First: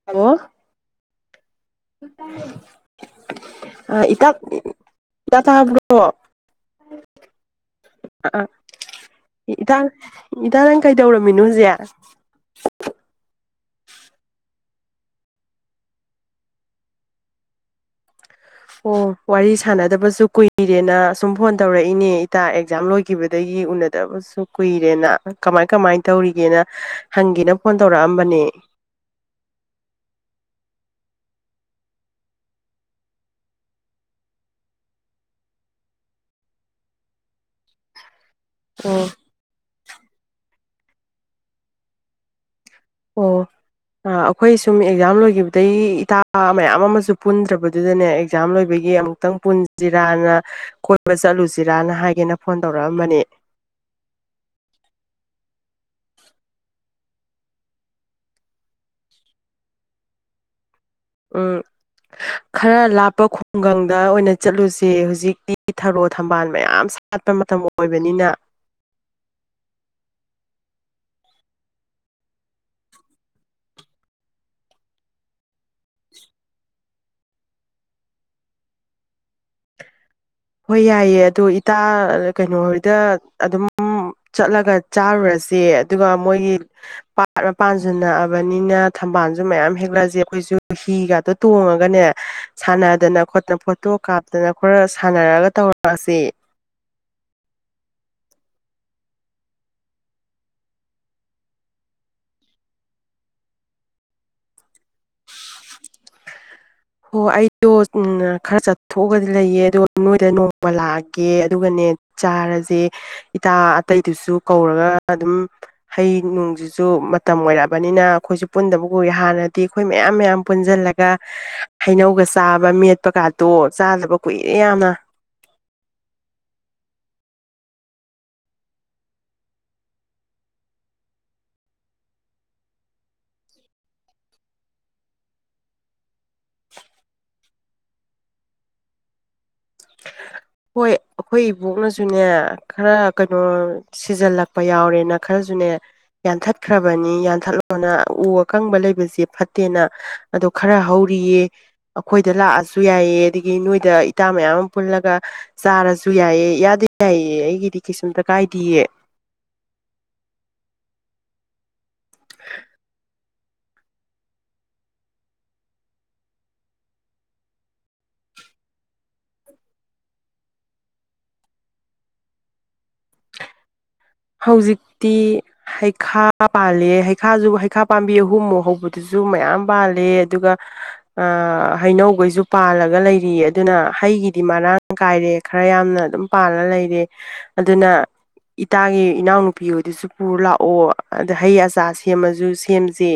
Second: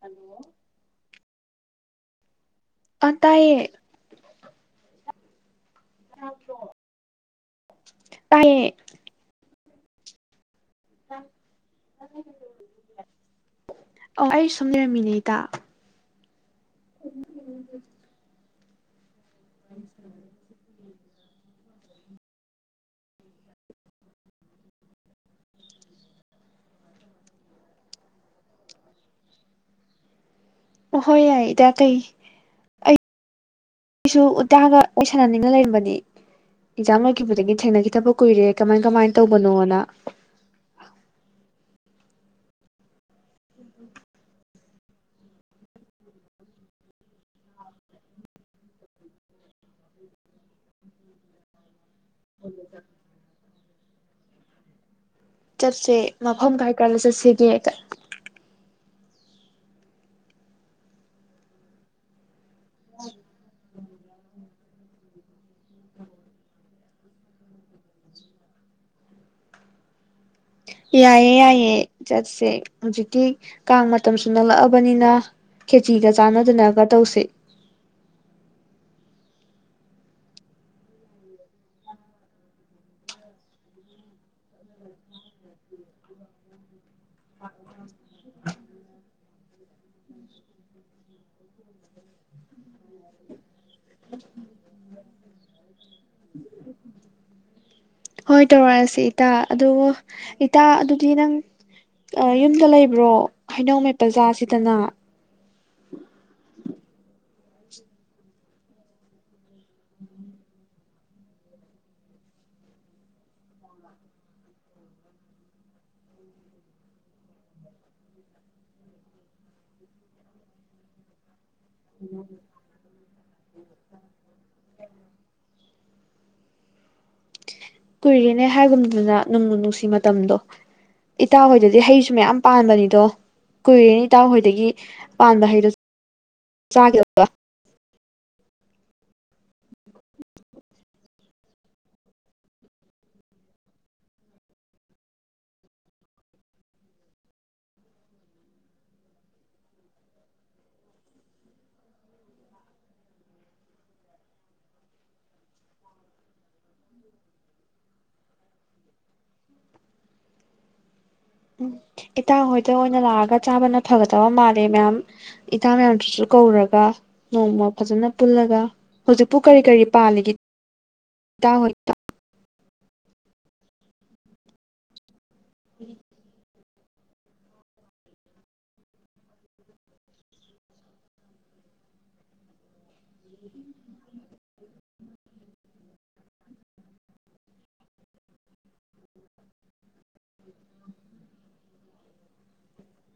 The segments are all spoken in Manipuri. ꯍꯜꯂꯣ ꯎꯝ ꯇꯥꯏꯌꯦ ꯑ ꯇꯥꯏꯌꯦ ꯑ‌ꯣ ꯏꯇꯥ ꯏꯇꯥ ꯇꯥꯕ꯭ꯔ‌ꯣ ꯑꯣ ꯑ ꯑꯥ ꯇꯥꯏꯌꯦ ꯏꯇꯥ ꯏꯇꯥ ꯅꯪ ꯀꯩꯗꯧꯔꯝꯃꯤꯅꯣ ꯍꯨꯖꯤꯛ ꯑꯣ ꯑꯩ ꯁꯨꯝ ꯂꯩꯔꯝꯃꯤꯅꯦ ꯏꯇꯥ ꯑꯣ ꯋꯥꯔꯤ ꯁꯥꯟꯅꯗꯕꯁꯨ ꯀꯨꯏꯔꯦꯅ ꯁꯨꯝ ꯐꯣꯟ ꯇꯧꯔꯛꯏꯅꯦ ꯏꯇꯥ ꯑꯦꯛꯖꯥꯝ ꯂꯣꯏꯈꯤꯕꯗꯒꯤ ꯎꯅꯗꯕꯁꯨ ꯀꯨꯏꯔꯦꯅ ꯀꯃꯥꯏ ꯀꯃꯥꯏ ꯇꯧꯔꯤꯒꯦꯅ ꯍꯪꯒꯦꯅ ꯐꯣꯟ ꯇꯧꯔꯛꯑꯝꯕꯅꯦ ꯑꯣꯍꯣꯏ ꯌꯥꯏ ꯏꯇꯥ ꯀꯩ ꯑꯩ ꯑꯩꯁꯨ ꯎꯇꯥꯒ ꯋꯥꯔꯤ ꯁꯥꯟꯅꯅꯤꯡꯉꯥ ꯂꯩꯔꯝꯕꯅꯤ ꯑꯦꯛꯖꯥꯝ ꯂꯣꯏꯈꯤꯕꯗꯒꯤ ꯊꯦꯡꯅꯈꯤꯗꯕ ꯀꯨꯏꯔꯦ ꯀꯃꯥꯏ ꯑꯣ ꯀꯃꯥꯏꯅ ꯇꯧꯕꯅꯣꯅ ꯑꯣ ꯑꯩꯈꯣꯏ ꯁꯨꯝ ꯑꯦꯛꯖꯥꯝ ꯂꯣꯏꯈꯤꯕꯗꯩ ꯏꯇꯥ ꯃꯌꯥꯝ ꯑꯃꯁꯨ ꯄꯨꯟꯗ꯭ꯔꯕꯗꯨꯗꯅꯦ ꯑꯦꯛꯖꯥꯝ ꯂꯣꯏꯕꯒꯤ ꯑꯃꯨꯛ ꯇꯪ ꯄꯨꯟꯁꯤꯔꯅ ꯀꯣꯏꯕ ꯆꯠꯂꯨꯁꯤꯔꯅ ꯍꯥꯏꯒꯦꯅ ꯐꯣꯟ ꯇꯧꯔꯛꯑꯝꯕꯅꯦ ꯆꯠꯁꯦ ꯃꯐꯝ ꯀꯥꯏ ꯀꯥꯏꯗ ꯆꯠꯁꯤꯒꯦ ꯎꯝ ꯈꯔ ꯂꯥꯞꯄ ꯈꯨꯡꯒꯪꯗ ꯑꯣꯏꯅ ꯆꯠꯂꯨꯁꯦ ꯍꯧꯖꯤꯛꯇꯤ ꯊꯔꯣ ꯊꯝꯕꯥꯜ ꯃꯌꯥꯝ ꯁꯥꯠꯄ ꯃꯇꯝ ꯑꯣꯏꯕꯅꯤꯅ ꯌꯥꯏꯑꯦ ꯌꯥꯏꯑꯦ ꯆꯠꯁꯦ ꯍꯧꯖꯤꯛꯇꯤ ꯀꯥꯡ ꯃꯇꯝꯁꯨꯨ ꯅꯠꯂꯛꯑꯕꯅꯤꯅ ꯈꯦꯆꯤꯒ ꯆꯥꯟꯅꯗꯅꯒ ꯇꯧꯁꯦ ꯍꯣꯏ ꯌꯥꯏꯌꯦ ꯑꯗꯣ ꯏꯇꯥ ꯀꯩꯅꯣꯍꯣꯏꯗ ꯑꯗꯨꯝ ꯆꯠꯂꯒ ꯆꯥꯔꯨꯔꯁꯦ ꯑꯗꯨꯒ ꯃꯣꯏꯒꯤ ꯄꯥꯠ ꯃꯄꯥꯟꯁꯤ ꯅꯛꯑꯕꯅꯤꯅ ꯊꯝꯕꯥꯜꯁꯨ ꯃꯌꯥꯝ ꯍꯦꯛꯂꯛꯑꯁꯦ ꯑꯩꯈꯣꯏꯁꯨ ꯍꯤꯒꯗ‌ꯣ ꯇꯣꯡꯉꯒꯅꯦ ꯁꯥꯟꯅꯗꯅ ꯈꯣꯠꯇꯅ ꯐꯣꯇꯣ ꯀꯥꯞꯇꯅ ꯈꯔ ꯁꯥꯟꯅꯔꯒ ꯇꯧꯔꯛꯑꯁꯤ ꯍꯣꯏ ꯇꯧꯔꯛꯑꯁꯤ ꯏꯇꯥ ꯑꯗꯨ ꯏꯇꯥ ꯑꯗꯨꯗꯤ ꯅꯪ ꯌꯨꯝꯗ ꯂꯩꯕ꯭ꯔꯣ ꯍꯩꯅꯧꯃ‌ꯦꯠꯄ‌ ꯆꯥꯁꯤꯗꯅ ꯍꯣ ꯑꯩꯗꯣ ꯈꯔ ꯆꯠꯊꯣꯛꯑꯒꯗꯤ ꯂꯩꯌꯦ ꯑꯗꯣ ꯅꯣꯏꯗ ꯅꯣꯡꯃ ꯂꯥꯛꯑꯒꯦ ꯑꯗꯨꯒꯅꯦ ꯆꯥꯔꯁꯦ ꯏꯇꯥ ꯑꯇꯩꯗꯨꯁꯨ ꯀꯧꯔꯒ ꯑꯗꯨꯝ ꯍꯩ ꯅꯨꯡꯁꯤꯁꯨ ꯃꯇꯝ ꯑꯣꯏꯔꯛꯑꯕꯅꯤꯅ ꯑꯩꯈꯣꯏꯁꯨ ꯄꯨꯟꯗꯕ ꯎꯏ ꯍꯥꯟꯅꯗꯤ ꯑꯩꯈꯣꯏ ꯃꯌꯥꯝ ꯃꯌꯥꯝ ꯄꯨꯟꯁꯤꯜꯂꯒ ꯍꯩꯅꯧꯒ ꯆꯥꯕ ꯃꯦꯠꯄꯀꯥꯇꯣ ꯆꯥꯗꯕ ꯀꯨꯏꯔꯦ ꯌꯥꯝꯅ ꯀꯨꯏꯔ‌ꯦꯅꯦ ꯍꯥꯏꯒꯨꯝꯗꯅ ꯅꯨꯡꯕꯨ ꯅꯨꯡꯁꯤ ꯃꯇꯝꯗꯣ ꯏꯇꯥ ꯍꯣꯏꯗꯨꯗꯤ ꯍꯩꯁꯨ ꯃꯌꯥꯝ ꯄꯥꯟꯕꯅꯤꯗꯣ ꯀꯨꯏꯔꯦꯅ‌ꯦ ꯏꯇꯥꯎꯍꯣꯏꯗꯒꯤ ꯄꯥꯟꯕ ꯍꯩꯗꯣꯥ ꯆꯒꯤꯗꯕ ꯍꯣꯏ ꯑꯩꯈꯣꯏ ꯏꯕꯣꯛꯅꯁꯨꯅꯦ ꯈꯔ ꯀꯩꯅꯣ ꯁꯤꯖꯜꯂꯛꯄ ꯌꯥꯎꯔꯦꯅ ꯈꯔꯁꯨꯅꯦ ꯌꯥꯟꯊꯠꯈ꯭ꯔꯕꯅꯤ ꯌꯥꯟꯊꯠꯂꯣꯅ ꯎ ꯑꯀꯪꯕ ꯂꯩꯕꯁꯦ ꯐꯠꯇꯦꯅ ꯑꯗꯣ ꯈꯔ ꯍꯧꯔꯤꯌꯦ ꯑꯩꯈꯣꯏꯗ ꯂꯥꯛꯑꯁꯨ ꯌꯥꯏꯌ‌ꯦ ꯑꯗꯒꯤ ꯅꯣꯏꯗ ꯏꯇꯥ ꯃꯌꯥꯝ ꯄꯨꯜꯂꯒ ꯆꯥꯔꯁꯨ ꯌꯥꯏꯌꯦ ꯏꯌꯥꯗ ꯌꯥꯏꯌ‌ꯦ ꯑꯩꯒꯤꯗꯤ ꯀꯩꯁꯨꯝꯇ ꯀꯥꯏꯗꯤꯌꯦ ꯎꯝ ꯏꯇꯥ ꯍꯣꯏꯗ ꯑꯣꯏꯅ ꯂꯥꯛꯑꯒ ꯆꯥꯕꯅ ꯐꯒꯗꯕ ꯃꯥꯜꯂꯦ ꯃꯌꯥꯝ ꯏꯇꯥ ꯃꯌꯥꯝꯗꯨꯁꯨ ꯀꯧꯔꯒ ꯅꯣꯡꯃ ꯐꯖꯅ ꯄꯨꯜꯂꯒ ꯍꯧꯖꯤꯛꯄꯨ ꯀꯔꯤ ꯀꯔꯤ ꯄꯥꯜꯂꯤꯒꯦ ꯍꯧꯖꯤꯛꯇꯤ ꯍꯩꯈꯥ ꯄꯥꯜꯂꯦ ꯍꯩꯈꯥꯁꯨ ꯍꯩꯈꯥ ꯄꯥꯝꯕꯤ ꯑꯍꯨꯝꯃꯨꯛ ꯍꯧꯕꯗꯨꯁꯨ ꯃꯌꯥꯝ ꯄꯜꯂꯦ ꯑꯗꯨꯒ ꯑ ꯍꯩꯅꯧꯈꯩꯁꯨ ꯄꯥꯜꯂꯒ ꯂꯩꯔꯤꯌꯦ ꯑꯗꯨꯅ ꯍꯩꯒꯤꯗꯤ ꯃꯔꯥꯡ ꯀꯥꯏꯔꯦ ꯈꯔ ꯌꯥꯝꯅ ꯑꯗꯨꯝ ꯄꯥꯅ ꯂꯩꯔꯦ ꯑꯗꯨꯅ ꯏꯇꯥꯒꯤ ꯏꯅꯥꯎꯅꯨꯄꯤ ꯍ‌ꯣꯏꯗꯨꯁꯨ ꯄꯨꯔ ꯂꯥꯛꯑꯣ ꯑꯗ ꯍꯩ ꯑꯆꯥꯔ ꯁꯦꯝꯃꯁꯨ ꯁꯦꯝꯖꯦ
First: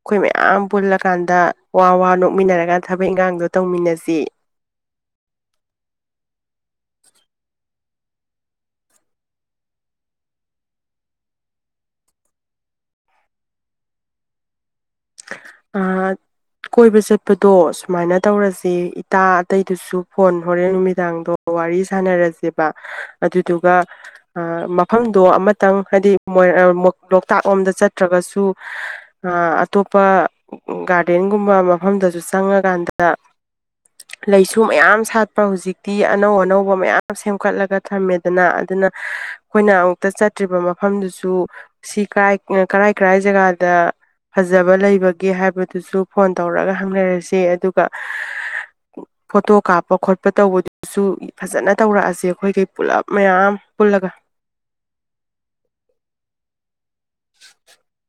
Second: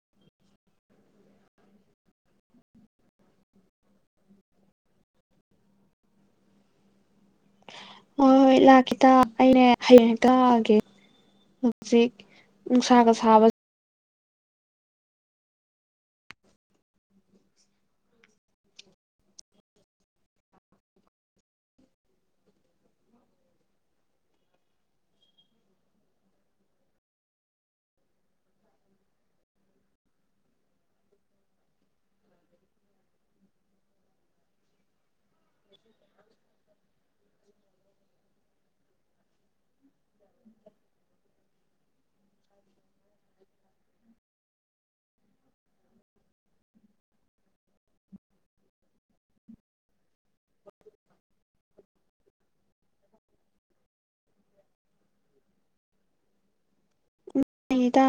ꯑꯩꯈꯣꯏ ꯃꯌꯥꯝ ꯄꯨꯜꯂꯀꯥꯟꯗ ꯋꯥ ꯋꯥ ꯅꯣꯛꯃꯤꯟꯅꯔꯒ ꯊꯕꯛ ꯏꯟꯈꯥꯡꯗꯣ ꯇꯧꯃꯤꯟꯅꯁꯤ ꯍꯣꯏ ꯍꯣꯏ ꯂꯥꯛꯀ‌ꯦ ꯏꯇꯥ ꯑꯩꯅꯦ ꯍꯌꯦꯡ ꯍꯦꯛꯇ ꯂꯥꯛꯑꯒꯦ ꯍꯧꯖꯤꯛ ꯅꯨꯡꯁꯥꯒ ꯁꯥꯕ ꯅꯍꯥꯟ ꯀꯣꯏꯕ ꯆꯠꯄꯗꯣ ꯁꯨꯃꯥꯏꯅ ꯇꯧꯔꯁꯦ ꯏꯇꯥ ꯑꯇꯩꯗꯨꯁꯨ ꯐꯣꯟ ꯍꯣꯔꯦꯟ ꯅꯨꯃꯤꯗꯥꯡꯗꯣ ꯋꯥꯔꯤ ꯁꯥꯟꯅꯔꯁꯦꯕ ꯑꯗꯨꯗꯨꯒ ꯃꯐꯝꯗꯣ ꯑꯃꯇꯪ ꯍꯥꯏꯗꯤ ꯂꯣꯛꯇꯥꯛ ꯂꯣꯝꯗ ꯆꯠꯇ꯭ꯔꯒꯁꯨ ꯑꯇꯣꯞꯄ ꯒꯥꯔꯗꯦꯟꯒꯨꯝꯕ ꯃꯐꯝꯗꯁꯨ ꯆꯪꯉꯀꯥꯟꯗ [inaudible] ꯂꯩꯁꯨ ꯃꯌꯥꯝ ꯁꯥꯠꯄ ꯍꯧꯖꯤꯛꯇꯤ ꯑꯅꯧ ꯑꯅꯧꯕ ꯃꯌꯥꯝ ꯁꯦꯝꯀꯥꯠꯂꯒ ꯊꯝꯃꯦꯗꯅ ꯑꯗꯨꯅ ꯑꯩꯈꯣꯏꯅ ꯑꯃꯨꯛꯇ ꯆꯠꯇ꯭ꯔꯤꯕ ꯃꯐꯝꯗꯨꯁꯨ ꯁꯤ ꯀꯥꯏ ꯀꯔꯥꯏ ꯀꯔꯥꯏ ꯖꯒꯥꯗ ꯐꯖꯕ ꯂꯩꯕꯒꯦ ꯍꯥꯏꯕꯗꯨꯁꯨ ꯐꯣꯟ ꯇꯧꯔꯒ ꯍꯪꯅꯔꯁꯤ ꯑꯗꯨꯒ ꯐꯣꯇꯣ ꯀꯥꯞꯄ ꯈꯣꯠꯄ ꯇꯧꯕꯗꯤ ꯁꯨ ꯐꯖꯅ ꯇꯧꯔꯛꯑꯁꯦ ꯑꯩꯈꯣꯏꯈꯩ ꯄꯨꯂꯞ ꯃꯌꯥꯝ ꯄꯨꯜꯂꯒ ꯑꯩꯗ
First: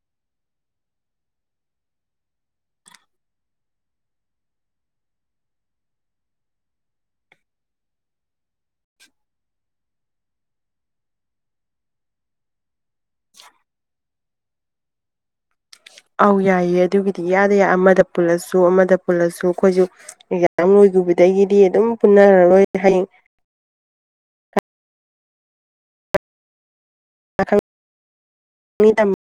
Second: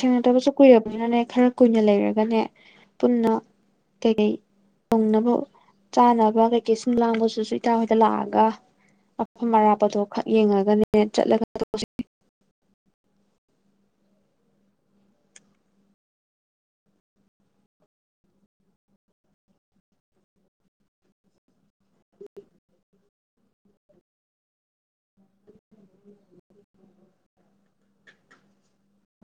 ꯊꯦꯡꯅꯗꯕꯁꯨ ꯀꯨꯏꯔꯕꯅꯤꯅꯅꯦ ꯈꯔ ꯀꯨꯏꯅ ꯂꯩꯔꯒꯅꯦ ꯄꯨꯟꯅ ꯀ ꯐꯪꯅꯕ ꯆꯥꯅꯕ ꯀꯩꯀꯩ ꯁꯨꯝ ꯂꯥꯡꯕꯗꯨꯁꯨ ꯏꯇ ꯍꯣꯏꯗ ꯂꯥꯛꯑꯒ ꯑꯐꯝ ꯑꯔꯥꯞꯄꯗꯣ ꯈꯛ ꯌꯦꯡꯉꯒꯅꯦ ꯆꯠꯂꯒ ꯑꯧ ꯌꯥꯏꯌꯦ ꯑꯗꯨꯒꯤꯗꯤ ꯌꯥꯗ ꯌꯥ ꯑꯃꯗ ꯄꯨꯜꯂꯁꯨ ꯑꯃꯗ ꯄꯨꯜꯂꯁꯨ ꯑꯩꯈꯣꯏꯁꯨ ꯑꯦꯛꯖꯥꯝ ꯂꯣꯏꯕꯗꯒꯤꯗꯤ ꯑꯗꯨꯝ ꯄꯨꯟꯅꯔꯔꯣꯏ ꯍꯌꯦꯡ ꯎ ꯃ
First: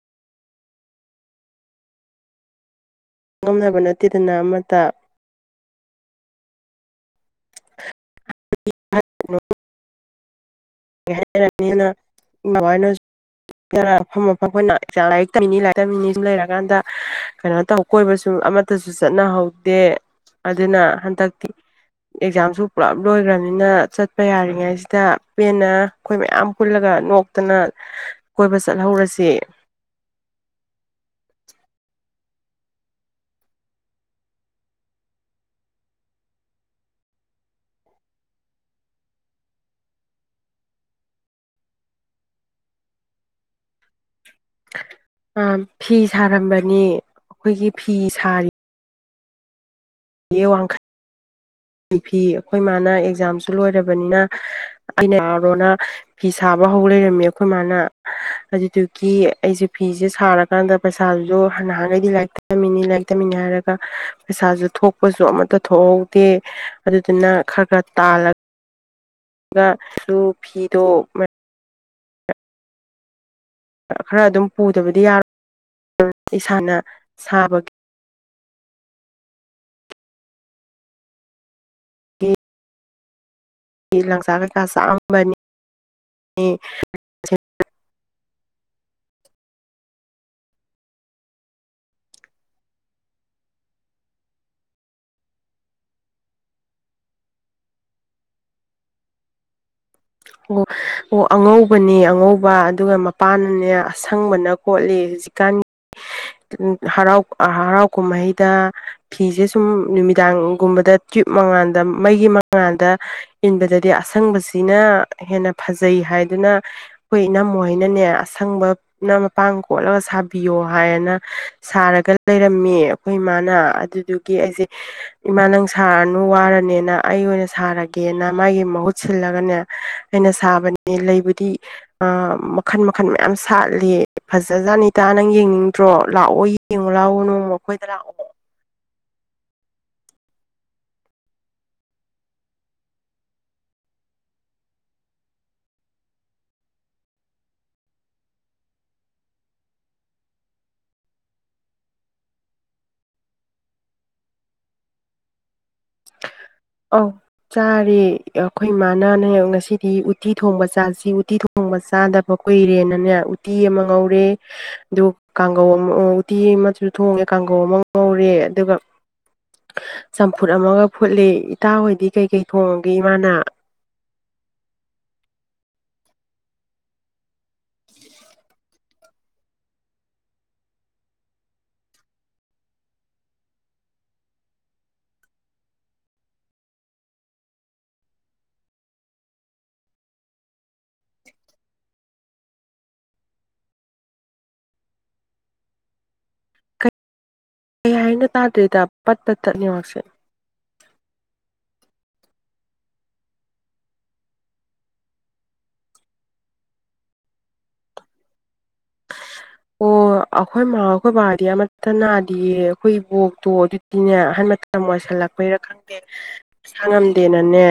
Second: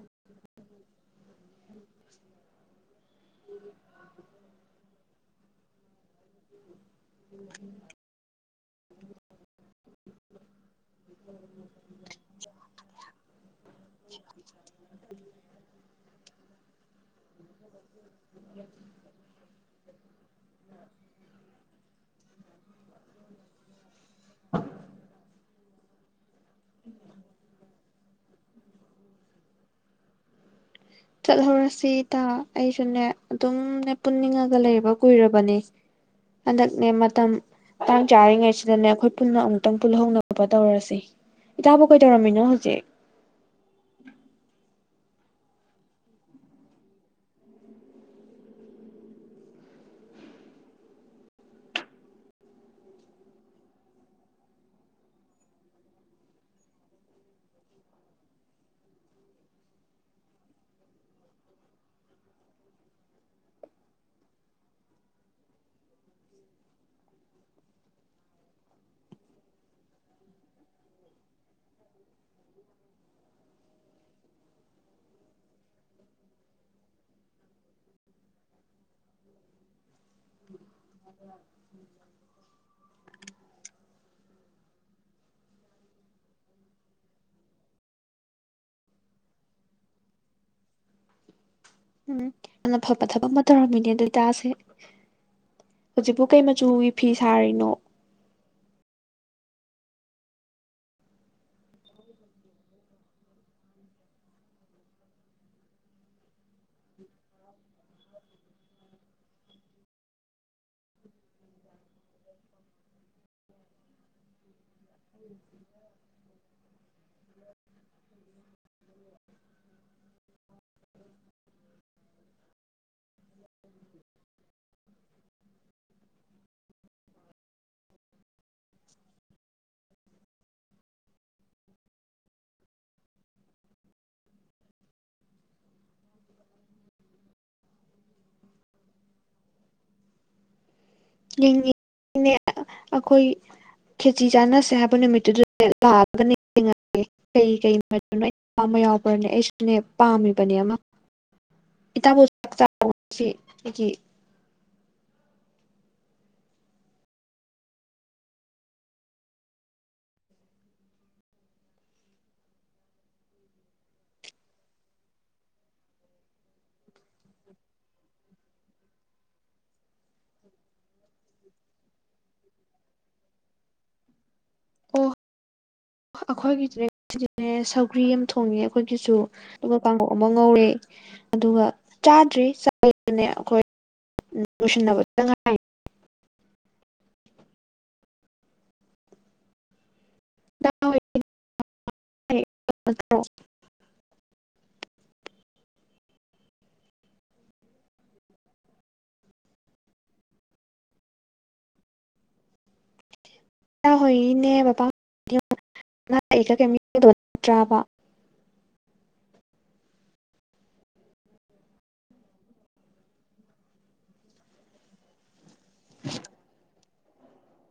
ꯉꯝꯅꯕ ꯅꯠꯇꯦꯗꯅ ꯑꯃꯠꯇ ꯎꯝ ꯎꯝ [inaudible] ꯍꯥꯏꯔꯅꯤꯅ ꯕꯥꯅ ꯈꯐꯝ ꯃꯐꯝꯅꯛꯥꯡ ꯂꯥꯏꯔꯤꯛꯝ ꯇꯃꯤꯅꯤ ꯁꯨꯝ ꯂꯩꯔꯀꯥꯟꯗ ꯀꯩꯅꯣ ꯇꯧ ꯀꯣꯏꯕ ꯁꯨꯝ ꯑꯃꯠꯇ ꯁꯨ ꯆꯠꯅꯍꯧꯗꯦ ꯑꯗꯨꯅ ꯍꯟꯗꯛꯇꯤ ꯑꯦꯛꯖꯥꯝꯁꯨ ꯄꯨꯂꯞ ꯂꯣꯏꯈ꯭ꯔꯕꯅꯤꯅ ꯆꯠꯄ ꯌꯥꯔꯤꯉꯩꯁꯤꯗ ꯄꯦꯟꯅ ꯑꯩꯈꯣꯏ ꯃꯌꯥꯝ ꯄꯨꯜꯂꯒ ꯅꯣꯛꯇꯅ ꯀꯣꯏꯕ ꯆꯠꯍꯧꯔꯁꯤ ꯆꯠꯍꯧꯔꯁꯤꯗ ꯑꯩꯁꯨꯅꯦ ꯑꯗꯨꯝꯅꯦ ꯄꯨꯟꯅꯤꯡꯉꯒ ꯂꯩꯕ ꯀꯨꯏꯔꯕꯅꯦ ꯍꯟꯗꯛꯅꯦ ꯃꯇꯝ ꯇꯥꯡ ꯆꯥꯔꯤꯉꯩꯁꯤꯗꯅꯦ ꯑꯩꯈꯣꯏ ꯄꯨꯟꯅ ꯑꯃꯨꯛꯇꯪ ꯄꯨꯜꯍꯧꯅꯕ ꯇꯧꯔꯁꯤ ꯏꯇꯥꯕꯨ ꯀꯩ ꯇꯧꯔꯝꯃꯤꯅꯣ ꯍꯧꯖꯤꯛ ꯐꯤ ꯁꯥꯔꯝꯕꯅꯤ ꯑꯩꯈꯣꯏꯒꯤ ꯐꯤ ꯁꯥꯔꯤ ꯌꯦꯡꯪꯈ ꯐꯤ ꯑꯩꯈꯣꯏ ꯏ ꯃꯥꯅ ꯑꯦꯛꯖꯥꯝꯁꯨ ꯂꯣꯏꯔꯕꯅꯤꯅ ꯑꯩꯅ ꯌꯥꯔꯣꯅ ꯐꯤ ꯁꯥꯕ ꯍꯧ ꯂꯩꯔꯝꯃꯦ ꯑꯩꯈꯣꯏ ꯃꯥꯅ ꯑꯗꯨꯗꯨꯒꯤ ꯑꯩꯁꯦ ꯐꯤꯁꯦ ꯁꯥꯔ ꯀꯥꯟꯗ ꯄꯩꯁꯥꯗꯨꯁꯨ ꯅꯍꯥꯟꯅꯩꯗꯤ ꯂꯥꯏꯔꯤꯛ ꯇꯝꯃꯤꯅꯤ ꯂꯥꯏꯔꯤꯛ ꯇꯝꯃꯤꯅꯤ ꯍꯥꯏꯔꯒ ꯄꯩꯁꯥꯁꯨ ꯊꯣꯛ ꯊꯣꯛꯄꯁꯨ ꯑꯃꯠꯇ ꯊꯣꯛꯍꯧꯗꯦ ꯑꯗꯨꯗꯨꯅ ꯈꯔ ꯈꯔ ꯇꯥꯜꯂꯒ ꯁꯨ ꯐꯤꯗꯣ ꯈꯔ ꯑꯗꯨꯝ ꯄꯨꯗꯕꯗꯤ ꯌꯥꯔꯣꯏ ꯏꯁꯥꯅ ꯁꯥꯕꯒꯤ ꯂꯥꯡꯁꯥꯡ ꯀꯩꯀꯥ ꯆꯥꯛꯑꯝꯕꯅꯤ ꯎꯝ ꯌꯥꯝꯅ ꯐꯕ ꯊꯕꯛ ꯑꯃ ꯇꯧꯔꯝꯃꯤꯅꯦ ꯑꯗꯨꯇꯥꯥꯁꯦ ꯍꯧꯖꯤꯛꯄꯨ ꯀꯩ ꯃꯆꯨꯒꯤ ꯐꯤ ꯁꯥꯔꯤꯅꯣ ꯎ ꯑꯣ ꯑꯉꯧꯕꯅꯦ ꯑꯉꯧꯕ ꯑꯗꯨꯒ ꯃꯄꯥꯟꯅꯅꯦ ꯑꯁꯪꯕꯅ ꯀꯣꯠꯂꯦ ꯍꯧꯖꯤꯛꯀꯥꯟꯒꯤ ꯍꯔꯥꯎ ꯍꯔꯥꯎ ꯀꯨꯝꯍꯩꯗ ꯐꯤꯁꯦ ꯁꯨꯝ ꯅꯨꯃꯤꯗꯥꯡꯒꯨꯝꯕꯗ ꯇ꯭ꯌꯨꯞ ꯃꯉꯥꯜꯗ ꯃꯩꯒꯤ ꯃꯉꯥꯥꯟꯗ ꯏꯟꯕꯗꯗꯤ ꯑꯁꯪꯕꯁꯤꯅ ꯍꯦꯟꯅ ꯐꯖꯩ ꯍꯥꯏꯗꯨꯅ ꯑꯩꯈꯣꯏ ꯏ ꯅꯝꯃꯣꯣꯏꯅꯅꯦ ꯑꯁꯪꯕꯅ ꯃꯄꯥꯡ ꯀꯣꯠꯂꯒ ꯁꯥꯕꯤꯌꯣ ꯍꯥꯏꯅ ꯁꯥꯔꯒ ꯂꯩꯔꯝꯃꯤ ꯑꯩꯈꯣꯏ ꯏꯃꯥꯅ ꯑꯗꯨꯗꯨꯒꯤ ꯑꯩꯁꯦ ꯏꯃꯥ ꯅꯪ ꯁꯥꯔꯅꯨ ꯋꯥꯔꯅꯦꯅ ꯑꯩ ꯑꯣꯏꯅ ꯁꯥꯔꯒꯦꯅ ꯃꯥꯒꯤ ꯃꯍꯨꯠ ꯁꯤꯜꯂꯒꯅꯦ ꯑꯩꯅ ꯁꯥꯕꯅꯦ ꯂꯩꯕꯨꯗꯤ ꯑꯥ ꯃꯈꯟ ꯃꯈꯟ ꯃꯌꯥꯝ ꯁꯥꯠꯂꯤ ꯐꯖꯖꯥꯠꯅꯤ ꯏꯇꯥ ꯅꯪ ꯌꯦꯡꯅꯤꯡꯗ꯭ꯔꯣ ꯂꯥꯛꯑꯣ ꯌꯦꯡ ꯌꯦꯡꯉꯨ ꯂꯥꯛꯑꯣ ꯅꯣꯡꯃ ꯑꯩꯈꯣꯏꯗ ꯂꯥꯛꯑꯣ ꯌꯦꯡꯉ ꯑꯩꯈꯣꯏ ꯈꯦꯆꯤ ꯆꯥꯟꯅꯁꯦ ꯍꯥꯏꯕ ꯅꯨꯃꯤꯠꯇꯨꯗ ꯂꯥꯛꯑꯒꯉꯒꯦ ꯀꯩ ꯀꯩ ꯃ [unintelligible] ꯑꯩ ꯄꯥꯝꯕ ꯌꯥꯎꯕ꯭ꯔꯅꯦ ꯑꯩꯁꯨꯅꯦ ꯄꯥꯝꯃꯤꯕꯅꯦ ꯑꯃ ꯏꯇꯥꯕꯣ ꯆꯥꯛ ꯆꯁꯤ ꯑꯩꯒꯤ ꯑ ꯆꯥꯔꯦ ꯑꯩꯈꯣꯏ ꯏꯃꯥꯅꯅꯦ ꯉꯁꯤꯗꯤ ꯎꯇꯤ ꯊꯣꯡꯕ ꯆꯥꯁꯤ ꯎꯇꯤ ꯊꯣꯡ ꯂꯣꯡꯕ ꯆꯥꯗꯕ ꯀꯨꯏꯔꯦꯅꯅꯦ ꯎꯇꯤ ꯑꯃ ꯉꯧꯔꯦ ꯑꯗꯨ ꯀꯥꯡꯒꯧ ꯑꯃ ꯎꯇꯤ ꯑꯃꯁꯨ ꯊꯣꯡꯉꯦ ꯀꯥꯡꯒꯧ ꯑꯃ ꯉꯧꯔꯦ ꯑꯗꯨꯒ ꯆꯝꯐꯨꯠ ꯑꯃꯒ ꯐꯨꯠꯂꯤ ꯏꯇꯥ ꯍꯣꯏꯗꯤ ꯀꯩꯀꯩ ꯊꯣꯡꯉꯒꯦ ꯏꯃꯥꯅ ꯑꯣ ꯑꯩꯈꯣꯏꯒꯤ ꯗꯤꯅꯦ ꯉꯁꯤꯗꯤꯅꯦ ꯁꯧꯒ꯭ꯔꯤ ꯑꯃ ꯊꯣꯡꯉꯦ ꯑꯩꯈꯣꯏꯒꯤꯖꯨ ꯑꯗꯨꯒ ꯀꯥꯡꯕꯧ ꯑꯃ ꯉꯧꯔꯦ ꯑꯗꯨꯒ ꯆꯥꯗ꯭ꯔꯤ ꯆꯥ [unintelligible] ꯅꯦ ꯑꯩꯈꯣꯏ ꯨꯁ ꯅꯕꯪ [unintelligible] ꯀꯩ ꯍꯥꯏꯅ ꯇꯥꯗ꯭ꯔꯦꯗ ꯄꯠꯄ ꯇꯠꯅꯦꯍꯥꯛꯁꯦ ꯏꯥ ꯍꯣꯏꯒꯤꯅꯦ ꯕꯕꯥꯒ ꯀꯩꯠꯇ꯭ꯔꯥꯕ ꯑꯣ ꯑꯣ ꯑꯩꯈꯣꯏꯃꯥ ꯑꯩꯈꯣꯏ ꯕꯥꯗꯤ ꯑꯃꯠꯇ ꯅꯥꯗꯤꯌꯦ ꯑꯩꯈꯣꯏ ꯏ ꯕꯣꯛꯇꯣ ꯑꯗꯨꯗꯤꯅꯦ ꯑꯍꯟ ꯃꯇꯝ ꯑꯣꯏꯁꯜꯂꯛꯄ ꯀꯩꯔ ꯈꯪꯗꯦ ꯁꯥꯡꯉꯝꯗꯦꯅꯅꯦ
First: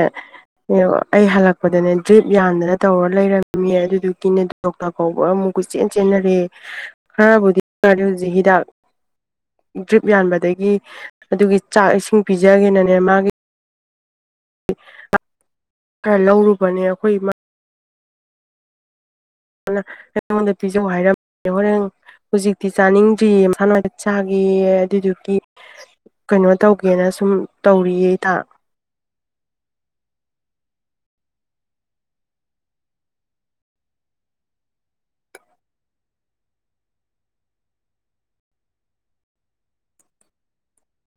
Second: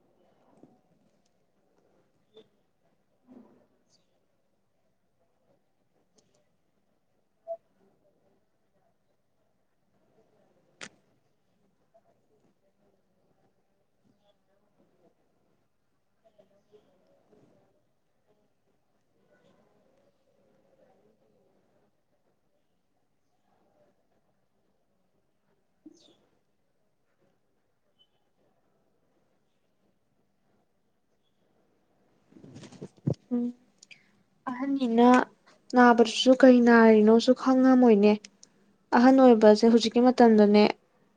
ꯅꯦ ꯑꯩ ꯍꯜꯂꯛꯄꯗꯅꯦ ꯗ꯭ꯔꯤꯞ ꯌꯥꯟꯗꯅ ꯇꯧꯔ ꯂꯩꯔꯝꯃꯦ ꯑꯗꯨꯗꯨꯒꯤꯅꯦ ꯗꯣꯛꯇꯔ ꯀꯥꯎꯕꯥ ꯑꯃꯨꯛ ꯀꯣꯏꯆꯦ ꯆꯦꯟ ꯆꯦꯟꯅꯔꯦ ꯈꯔꯕꯨꯗꯤꯔꯦ ꯍꯧꯖꯤꯛ ꯍꯤꯗꯥꯛ ꯗ꯭ꯔꯤꯞ ꯌꯥꯟꯕꯗꯒꯤ ꯑꯗꯨꯒꯤ ꯆꯥꯛ ꯏꯁꯤꯡ ꯄꯤꯖꯒꯦꯅꯅꯦ ꯃꯥꯒꯤ ꯑ ꯂꯧꯔꯨꯕꯅꯦ ꯑꯩꯈꯣꯏ ꯏ ꯑꯩꯉꯣꯟꯗ ꯄꯤꯖ ꯍꯥꯏꯔꯝꯃꯦ ꯍꯣꯔꯦꯟ ꯍꯧꯖꯤꯛꯇꯤ ꯆꯥꯅꯤꯡꯗ꯭ꯔꯤꯌꯦ ꯃꯁꯥꯅꯋꯥꯏꯗ ꯆꯥꯒ ꯑꯗꯨꯗꯨꯒꯤ ꯀꯩꯅꯣ ꯇꯧꯒꯦꯅ ꯁꯨꯝ ꯇꯧꯔꯤꯌꯦꯗ ꯎꯝ ꯑꯍꯟꯅꯤꯅ ꯅꯥꯕꯗꯨꯁꯨ ꯀꯩ ꯅꯥꯔꯤꯅꯣꯁꯨ ꯈꯪꯉꯝꯃꯣꯏꯅꯦ ꯑꯍꯟ ꯑꯣꯏꯕꯁꯦ ꯍꯧꯖꯤꯛꯀꯤ ꯃꯇꯝꯗꯅꯦ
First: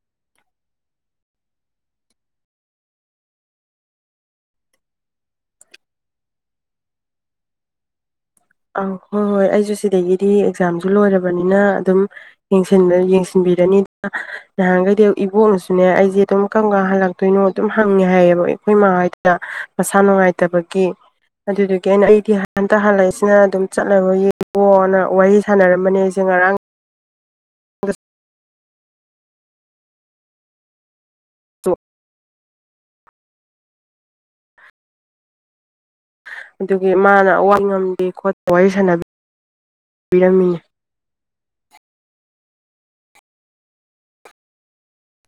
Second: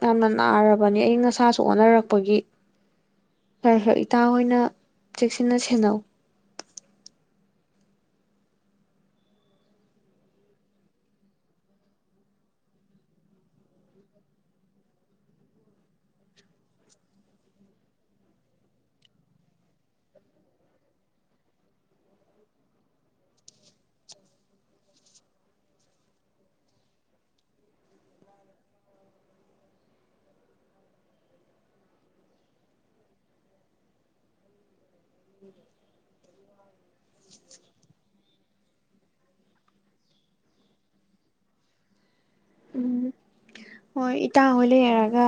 ꯌꯥꯝꯅ ꯅꯥꯔꯕꯅꯤ ꯑꯏꯪ ꯑꯁꯥꯁꯨ ꯑꯣꯟꯅꯔꯛꯄꯒꯤ ꯈꯔ ꯈꯔ ꯏꯇꯥ ꯍꯣꯏꯅ ꯆꯦꯛꯁꯤꯟꯅ ꯁꯦꯟꯅꯧ ꯑꯧ ꯍꯣꯏ ꯍꯣꯏ ꯑꯩꯁꯨ ꯁꯤꯗꯒꯤꯗꯤ ꯑꯦꯛꯖꯥꯝꯁꯨ ꯂꯣꯏꯔꯕꯅꯤꯅ ꯑꯗꯨꯝ ꯌꯦꯡ ꯌꯦꯡꯁꯤꯟꯕꯤꯔꯅꯤꯗꯅ ꯅꯍꯥꯟꯈꯩꯗꯤ ꯏꯕꯣꯛꯅꯁꯨꯅꯦ ꯑꯩꯁꯦ ꯑꯗꯨꯝ ꯀꯔꯝ ꯀ ꯍꯜꯂꯛꯇꯣꯏꯅꯣ ꯑꯗꯨꯝ ꯍꯪꯉꯦ ꯍꯥꯏꯌꯦꯕ ꯑꯩꯈꯣꯏ ꯃꯥ ꯃꯁꯥ ꯅꯨꯡꯉꯥꯏꯇꯕꯒꯤ ꯑꯗꯨꯗꯨꯒꯤ ꯑꯩꯅ ꯑꯩꯗꯤ ꯍꯟꯇ ꯍꯜꯂꯛꯏꯁꯦ ꯁꯤꯅ ꯑꯗꯨꯝ ꯆꯠꯂꯕ ꯌꯦꯡꯀꯣꯅ ꯋꯥꯔꯤ ꯁꯥꯟꯅꯔꯝꯕꯅꯦꯁꯦ ꯉꯔꯥꯡ ꯑ ꯑꯗꯨꯒꯤ ꯃꯥꯅ ꯑꯋꯥ ꯉꯝꯗꯦ ꯈꯣꯠꯄ ꯋꯥꯔꯤ ꯁꯥꯟꯅꯕꯤꯔꯝꯃꯤꯅꯤ ꯎꯝ ꯍꯣꯏ ꯏꯇꯥꯡ ꯍꯣꯏ ꯂꯩꯔꯒ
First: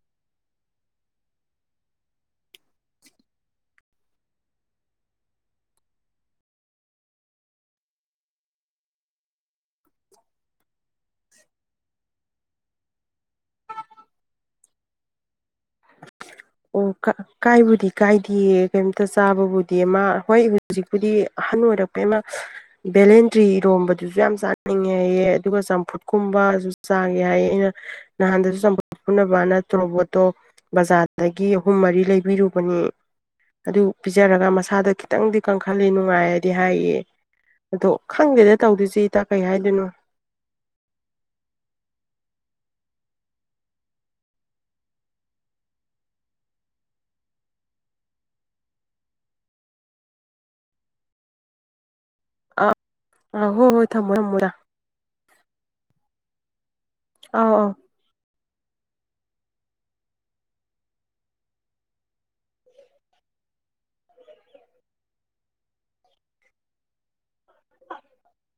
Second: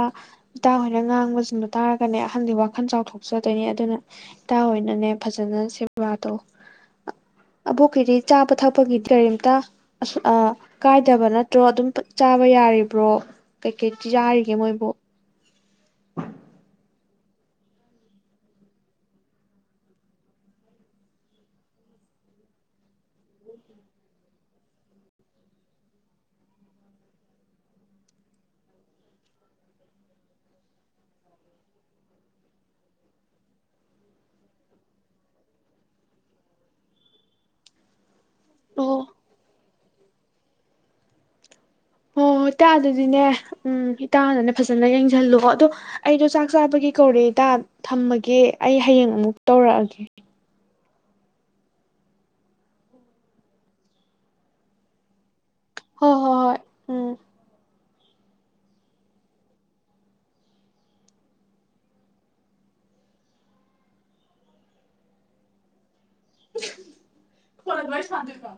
ꯏꯇꯥꯥꯎ ꯍꯣꯏꯅ ꯉꯥꯡꯕꯁꯤꯡꯗꯨ ꯇꯥꯔꯒꯅꯦ ꯑꯍꯟꯗꯤ ꯋꯥꯈꯜ ꯆꯥꯎꯊꯣꯛ ꯆꯗꯣꯏꯅꯦ ꯑꯗꯨꯅ ꯏꯇꯥ ꯍꯅꯅꯦ ꯐꯖꯅ ꯁꯦꯕꯥꯗꯣ ꯑ ꯑꯕꯣꯛꯀꯤꯗꯤ ꯆꯥꯕ ꯊꯛꯄꯒꯤꯗꯤ ꯀꯔꯤꯝꯇ ꯑꯁ ꯑ ꯀꯥꯏꯗꯕ ꯅꯠꯇ꯭ꯔꯣ ꯑꯗꯨꯝ ꯆꯥꯕ ꯌꯥꯔꯤꯕ꯭ꯔꯣ ꯀꯩꯀꯩꯤ ꯌꯥꯥꯔꯤꯒꯦ ꯃꯣꯏꯕꯨ ꯑꯣ ꯀꯥ ꯀꯥꯏꯕꯨꯗꯤ ꯀꯥꯏꯗꯦꯌꯦ ꯀꯩꯝꯇ ꯆꯥꯕꯕꯨꯗꯤ ꯃꯥ ꯍꯣꯏ ꯍꯧꯖꯤꯛꯄꯨꯗꯤ ꯑꯍꯟ ꯑꯣꯏꯔꯛꯄꯩ ꯃꯥ ꯚꯦꯂꯦꯟꯇ꯭ꯔꯤ ꯏꯔꯣꯝꯕꯗꯨꯁꯨ ꯌꯥꯝ ꯆꯥꯅꯤꯡꯉꯦ ꯍꯥꯏꯌꯦ ꯑꯗꯨꯒ ꯆꯝꯐꯨꯠ ꯀꯨꯝꯕꯁꯨ ꯆꯥꯉꯦ ꯍꯥꯏꯌꯦ ꯑꯩꯅ ꯅꯍꯥꯟꯗꯦꯁꯨꯄꯅ ꯅ ꯊꯕꯣ ꯖꯥ ꯑꯗꯒꯤ ꯑꯍꯨꯝ ꯃꯔꯤ ꯂꯩꯕꯤꯔꯨꯕꯅꯦ ꯑꯗꯨ ꯄꯤꯖꯔꯒ ꯃꯁꯥꯗ ꯈꯤꯇꯪꯗꯤ ꯀꯟꯈꯠꯜꯂꯤ ꯅꯨꯡꯉꯥꯏꯔꯗꯤ ꯍꯥꯏꯌꯦ ꯑꯗꯣ ꯈꯪꯗꯦꯗ ꯑꯣ ꯇꯧꯗꯣꯏꯁꯤꯦ ꯏꯇꯥ ꯀꯩ ꯍꯥꯏꯗꯣꯏꯅꯣ ꯍꯣꯏ ꯍꯣꯏ ꯇꯥ ꯑꯗꯨꯗꯤꯅꯦ ꯎꯝ ꯏꯇꯥꯅꯅꯦ ꯐꯖꯅ ꯌꯦꯡꯁꯜꯂꯨꯀꯣ ꯑꯗꯣ ꯑꯩꯗꯣ ꯆꯥꯛ ꯆꯥꯕꯒꯤ ꯀꯧꯔꯦ ꯏꯇꯥ ꯊꯝꯃꯒꯦ ꯑꯩ ꯍꯌꯦꯡ ꯑꯃꯨꯛ ꯇꯧꯔꯛꯑꯒꯦ ꯑ ꯑ ꯍꯣ ꯍꯣꯏ ꯊꯝꯃꯣ ꯊꯝꯃꯗ ꯍꯣꯏ ꯍꯣꯏ ꯍꯣꯏ ꯎꯝ ꯑ ꯑ ꯐꯂꯏ ꯁꯥꯟꯇ ꯊ